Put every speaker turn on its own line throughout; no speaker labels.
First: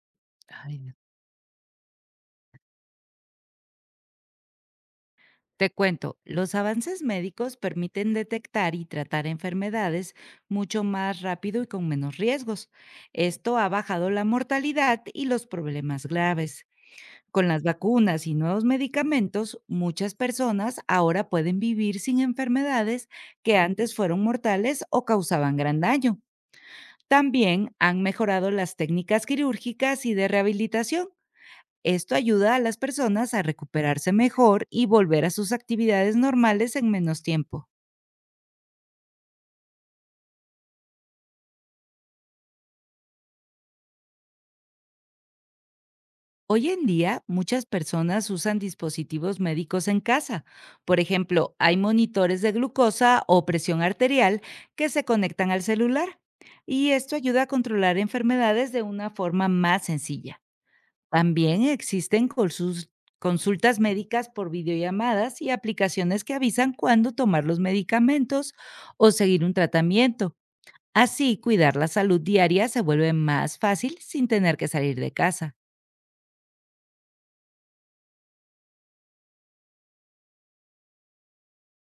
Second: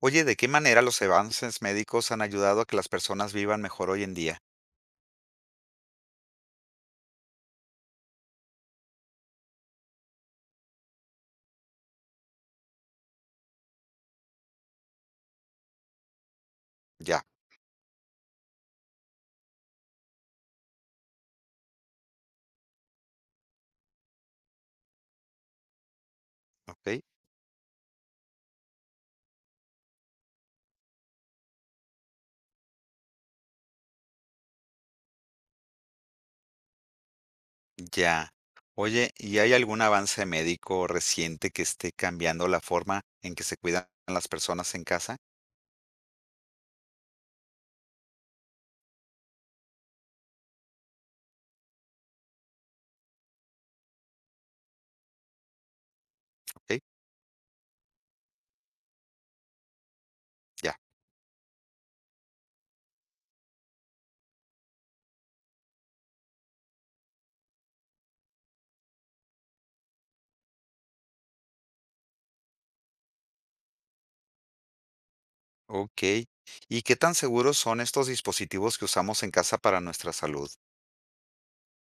Oye, ¿de qué
Ay,
manera
no.
los avances médicos han ayudado a que las personas vivan mejor hoy en día?
Te cuento, los avances médicos permiten detectar y tratar enfermedades mucho más rápido y con menos riesgos. Esto ha bajado la mortalidad y los problemas graves.
Ya,
Con las vacunas y nuevos medicamentos, muchas personas ahora pueden vivir sin enfermedades que antes fueron mortales o causaban gran daño.
ok,
También han mejorado las técnicas quirúrgicas y de rehabilitación. Esto ayuda a las personas a recuperarse mejor y volver a sus actividades normales en menos tiempo.
ya. Oye, ¿y hay algún avance médico reciente que esté cambiando la forma en que se cuidan las personas en casa?
Hoy en día, muchas personas usan dispositivos médicos en casa. Por ejemplo, hay monitores de glucosa o presión arterial que se conectan al celular.
Ok,
Y esto ayuda a controlar enfermedades de una forma más sencilla.
ya,
También existen consultas médicas por videollamadas y aplicaciones que avisan cuándo tomar los medicamentos o seguir un tratamiento. Así, cuidar la salud diaria se vuelve más fácil sin tener que salir de casa.
ok. ¿Y qué tan seguros son estos dispositivos que usamos en casa para nuestra salud?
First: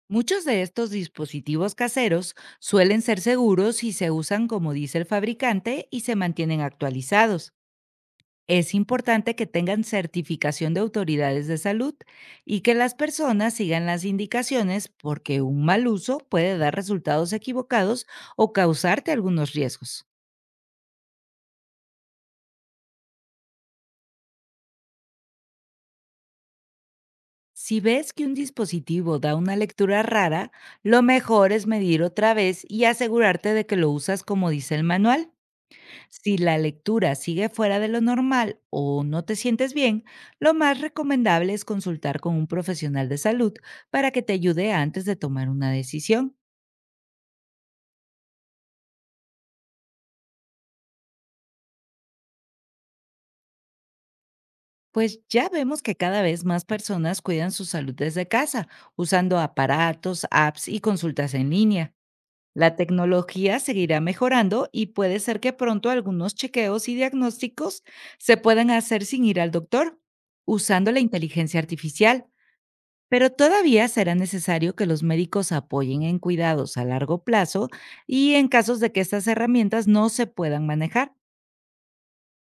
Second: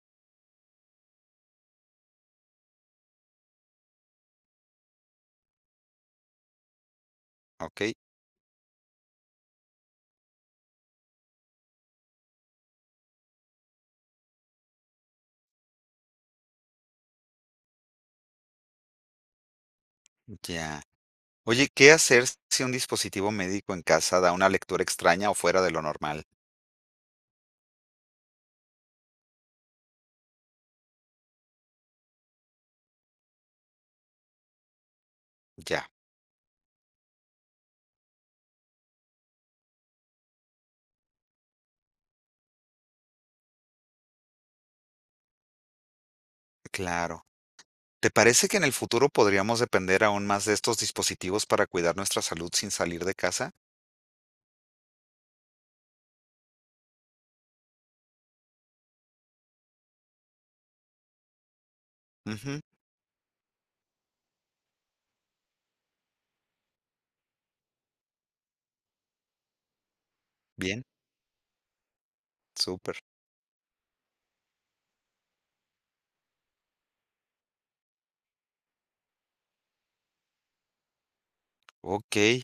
Muchos de estos dispositivos caseros suelen ser seguros si se usan como dice el fabricante y se mantienen actualizados.
Ok,
Es importante que tengan certificación de autoridades de salud y que las personas sigan las indicaciones, porque un mal uso puede dar resultados equivocados o causarte algunos riesgos.
ya. Oye, ¿qué hacer si un dispositivo médico en casa da una lectura extraña o fuera de lo normal?
Si ves que un dispositivo da una lectura rara, lo mejor es medir otra vez y asegurarte de que lo usas como dice el manual.
Ya,
Si la lectura sigue fuera de lo normal o no te sientes bien, lo más recomendable es consultar con un profesional de salud para que te ayude antes de tomar una decisión.
claro. ¿Te parece que en el futuro podríamos depender aún más de estos dispositivos para cuidar nuestra salud sin salir de casa?
Pues ya vemos que cada vez más personas cuidan su salud desde casa, usando aparatos, apps y consultas en línea.
Ujú,
La tecnología seguirá mejorando y puede ser que pronto algunos chequeos y diagnósticos se puedan hacer sin ir al doctor,
bien,
usando la inteligencia artificial,
súper.
pero todavía será necesario que los médicos apoyen en cuidados a largo plazo y en casos de que estas herramientas no se puedan manejar.
Okey.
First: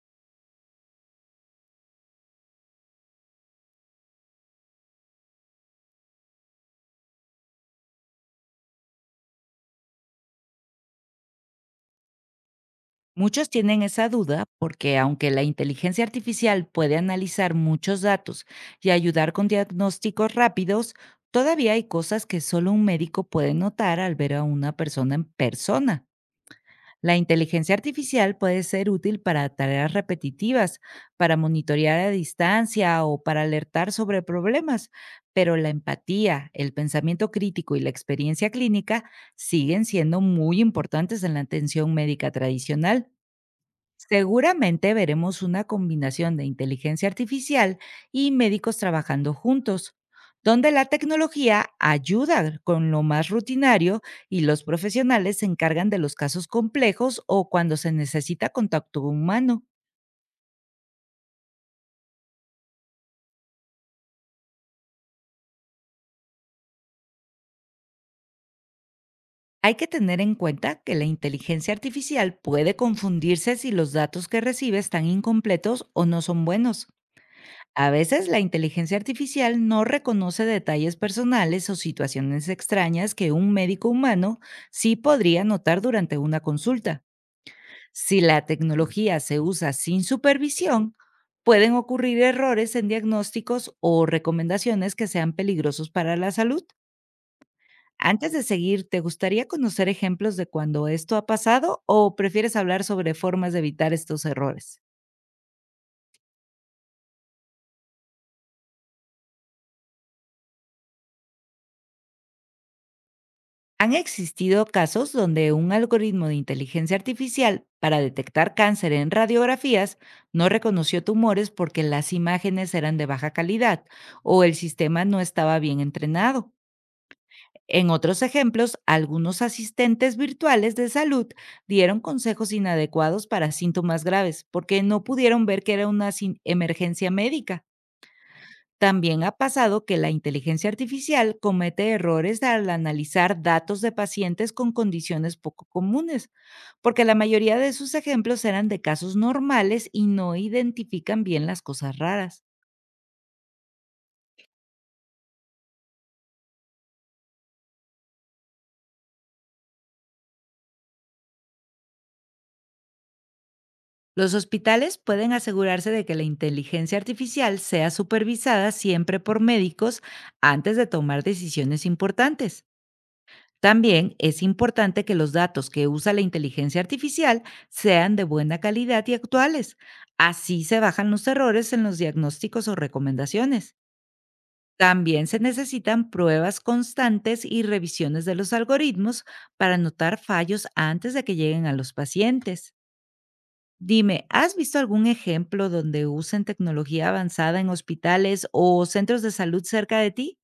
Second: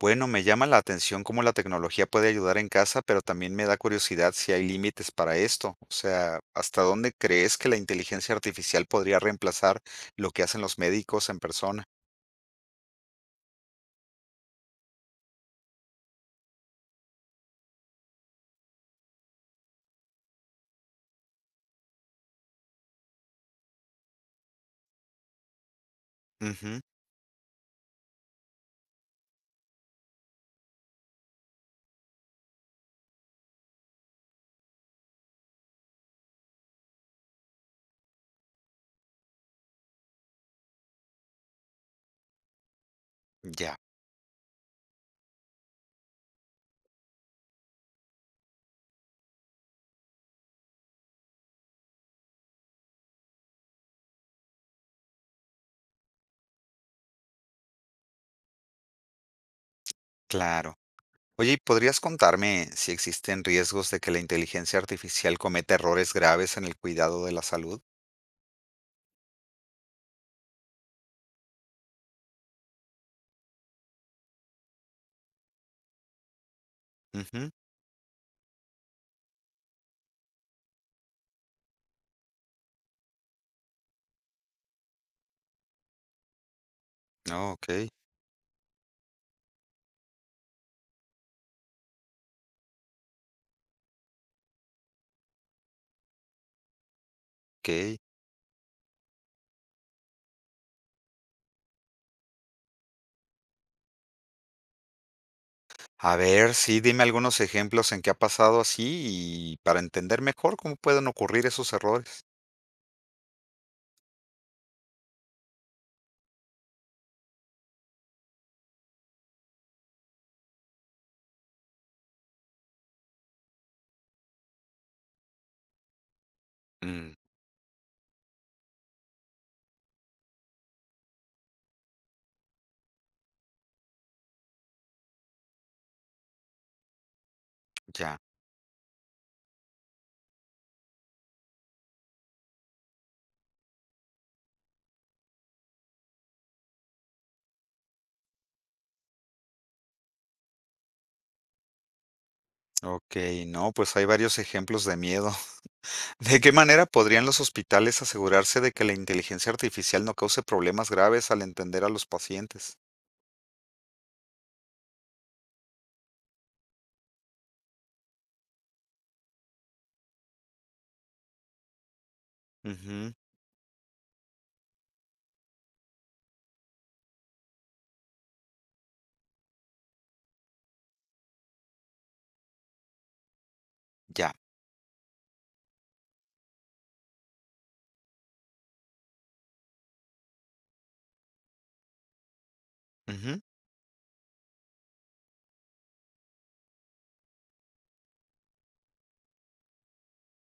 Bueno, me llama la atención cómo la tecnología puede ayudar en casa, pero también me da curiosidad si hay límites para esto. O sea, ¿hasta dónde crees que la inteligencia artificial podría reemplazar lo que hacen los médicos en persona?
Muchos tienen esa duda, porque aunque la inteligencia artificial puede analizar muchos datos y ayudar con diagnósticos rápidos, todavía hay cosas que solo un médico puede notar al ver a una persona en persona.
Ujú,
La inteligencia artificial puede ser útil para tareas repetitivas, para monitorear a distancia o para alertar sobre problemas, pero la empatía, el pensamiento crítico y la experiencia clínica siguen siendo muy importantes en la atención médica tradicional.
ya,
Seguramente veremos una combinación de inteligencia artificial y médicos trabajando juntos, donde la tecnología ayuda con lo más rutinario y los profesionales se encargan de los casos complejos o cuando se necesita contacto humano.
claro. Oye, ¿y podrías contarme si existen riesgos de que la inteligencia artificial cometa errores graves en el cuidado de la salud?
Hay que tener en cuenta que la inteligencia artificial puede confundirse si los datos que recibe están incompletos o no son buenos.
Ujú.
A veces la inteligencia artificial no reconoce detalles personales o situaciones extrañas que un médico humano sí podría notar durante una consulta.
No, okey,
Si la tecnología se usa sin supervisión, pueden ocurrir errores en diagnósticos o recomendaciones que sean peligrosos para la salud.
okey.
Antes de seguir, ¿te gustaría conocer ejemplos de cuando esto ha pasado, o prefieres hablar sobre formas de evitar estos errores?
A ver, sí, dime algunos ejemplos en que ha pasado así y para entender mejor cómo pueden ocurrir esos errores.
Han existido casos donde un algoritmo de inteligencia artificial para detectar cáncer en radiografías no reconoció tumores porque las imágenes eran de baja calidad o el sistema no estaba bien entrenado.
Mm,
En otros ejemplos, algunos asistentes virtuales de salud dieron consejos inadecuados para síntomas graves porque no pudieron ver que era una emergencia médica.
ya.
También ha pasado que la inteligencia artificial comete errores al analizar datos de pacientes con condiciones poco comunes, porque la mayoría de sus ejemplos eran de casos normales y no identifican bien las cosas raras.
Okey, no, pues hay varios ejemplos de miedo. ¿De qué manera podrían los hospitales asegurarse de que la inteligencia artificial no cause problemas graves al entender a los pacientes?
Los hospitales pueden asegurarse de que la inteligencia artificial sea supervisada siempre por médicos antes de tomar decisiones importantes.
Ujú,
También es importante que los datos que usa la inteligencia artificial sean de buena calidad y actuales. Así se bajan los errores en los diagnósticos o recomendaciones.
ya.
También se necesitan pruebas constantes y revisiones de los algoritmos para notar fallos antes de que lleguen a los pacientes.
Ujú.
Dime, ¿has visto algún ejemplo donde usen tecnología avanzada en hospitales o centros de salud cerca de ti?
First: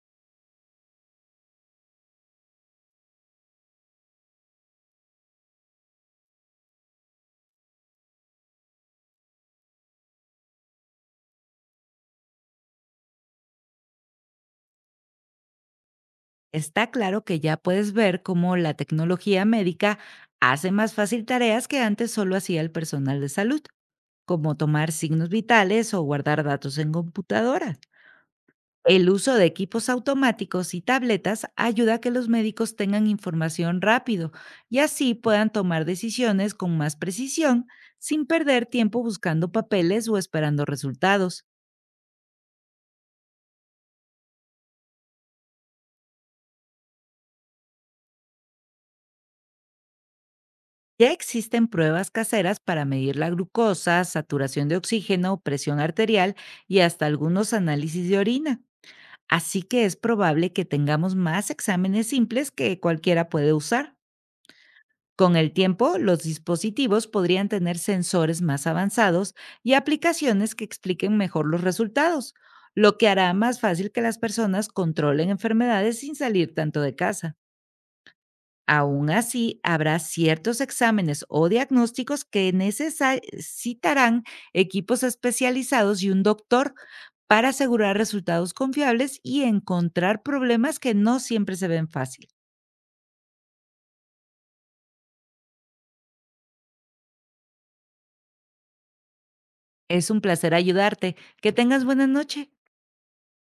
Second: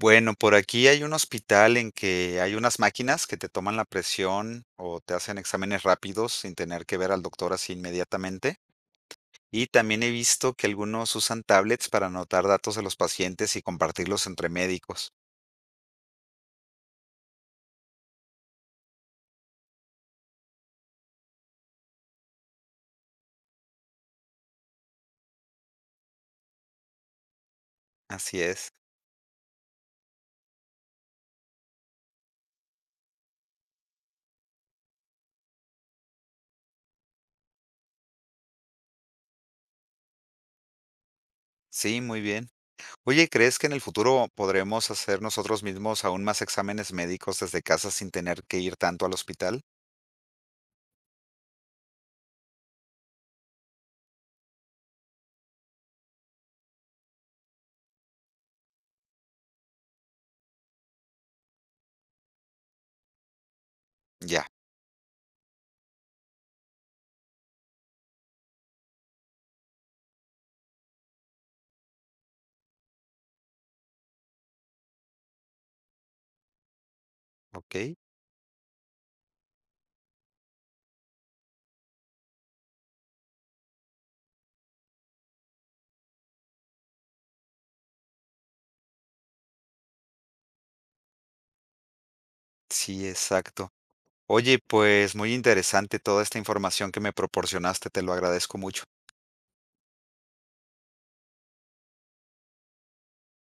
Bueno, por aquí hay un hospital en que hay unas máquinas que te toman la presión o te hacen exámenes rápidos sin tener que ver al doctor así inmediatamente. Y también he visto que algunos usan tablets para anotar datos de los pacientes y compartirlos entre médicos.
Está claro que ya puedes ver cómo la tecnología médica hace más fácil tareas que antes solo hacía el personal de salud, como tomar signos vitales o guardar datos en computadoras.
Así es.
El uso de equipos automáticos y tabletas ayuda a que los médicos tengan información rápido y así puedan tomar decisiones con más precisión, sin perder tiempo buscando papeles o esperando resultados.
Sí, muy bien. Oye, ¿crees que en el futuro podremos hacer nosotros mismos aún más exámenes médicos desde casa sin tener que ir tanto al hospital?
Ya existen pruebas caseras para medir la glucosa, saturación de oxígeno, presión arterial y hasta algunos análisis de orina. Así que es probable que tengamos más exámenes simples que cualquiera puede usar.
Ya,
Con el tiempo, los dispositivos podrían tener sensores más avanzados y aplicaciones que expliquen mejor los resultados, lo que hará más fácil que las personas controlen enfermedades sin salir tanto de casa.
ok.
Aún así, habrá ciertos exámenes o diagnósticos que necesitarán equipos especializados y un doctor para asegurar resultados confiables y encontrar problemas que no siempre se ven fácil.
Sí, exacto. Oye, pues muy interesante toda esta información que me proporcionaste, te lo agradezco mucho.
Es un placer ayudarte. Que tengas buena noche.